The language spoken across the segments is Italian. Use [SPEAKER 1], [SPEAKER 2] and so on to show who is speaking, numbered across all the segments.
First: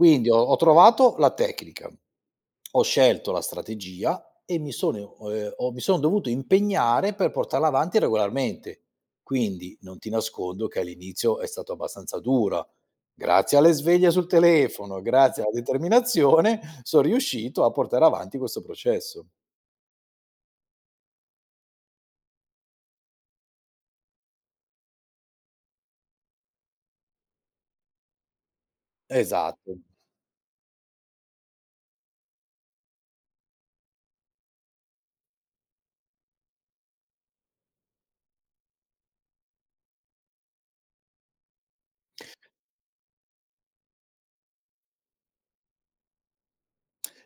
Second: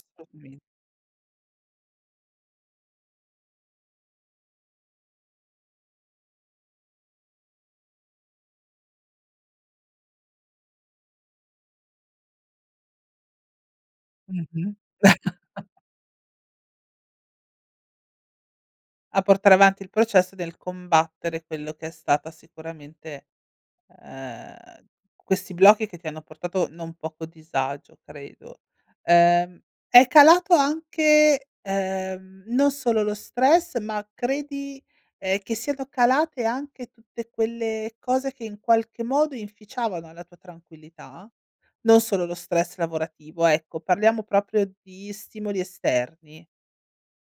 [SPEAKER 1] Quindi ho ho trovato la tecnica, ho scelto la strategia e mi sono o ehm, ho mi son dovuto impegnare per portarla avanti regolarmente. Quindi, non ti nascondo che all'inizio è stato abbastanza dura. Grazie alle sveglie sul
[SPEAKER 2] Mh-mh.
[SPEAKER 1] telefono, grazie alla determinazione, son riuscito a portare avanti questo
[SPEAKER 2] A
[SPEAKER 1] processo.
[SPEAKER 2] portare avanti il processo del combattere quello che è stata sicuramente ehm, questi blocchi che ti hanno portato non poco disagio, credo. Ehm,
[SPEAKER 1] Esatto.
[SPEAKER 2] è calato anche, ehm, non solo lo stress, ma credi, ehm, che siano calate anche tutte quelle cose che in qualche modo inficiavano la tua tranquillità? Non solo lo stress lavorativo, ecco, parliamo proprio di stimoli esterni.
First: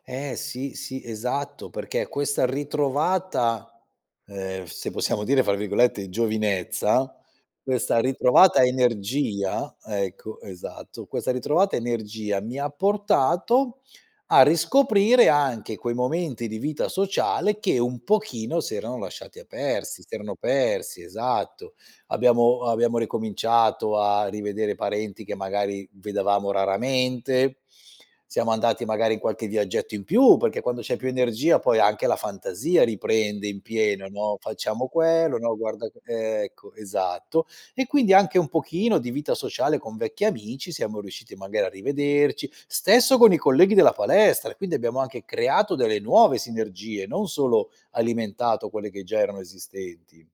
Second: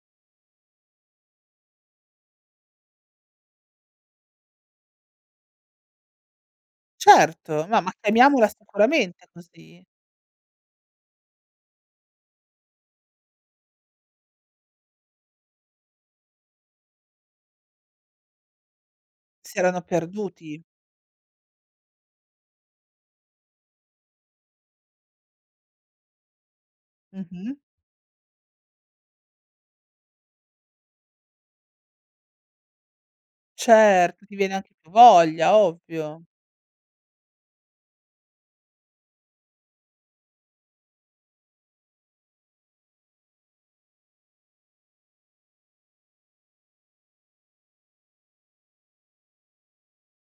[SPEAKER 1] Eh sì, sì, esatto, perché questa ritrovata, ehm, se possiamo dire fra virgolette, "giovinezza",
[SPEAKER 2] Certo, no, ma
[SPEAKER 1] questa
[SPEAKER 2] chiamiamola
[SPEAKER 1] ritrovata
[SPEAKER 2] sicuramente
[SPEAKER 1] energia
[SPEAKER 2] così.
[SPEAKER 1] ecco, esatto, questa ritrovata energia mi ha portato a riscoprire anche quei momenti di vita sociale che, un pochino, si erano lasciati a
[SPEAKER 2] Si erano
[SPEAKER 1] persi, si erano
[SPEAKER 2] perduti.
[SPEAKER 1] persi, esatto; abbiamo abbiamo ricominciato a rivedere parenti che magari vedevamo
[SPEAKER 2] Mh-mh.
[SPEAKER 1] raramente, siamo andati magari in qualche viaggetto in più, perché quando c'è più energia poi anche la fantasia riprende in pieno,
[SPEAKER 2] Certo, ti
[SPEAKER 1] no:
[SPEAKER 2] viene anche
[SPEAKER 1] "Facciamo
[SPEAKER 2] più
[SPEAKER 1] quello, no
[SPEAKER 2] voglia,
[SPEAKER 1] guarda co"
[SPEAKER 2] ovvio.
[SPEAKER 1] ecco, esatto. E quindi anche un pochino di vita sociale con vecchi amici, siamo riusciti magari a rivederci. Stesso con i colleghi della palestra, quindi abbiamo anche creato delle nuove sinergie, non solo alimentato quelle che già erano esistenti.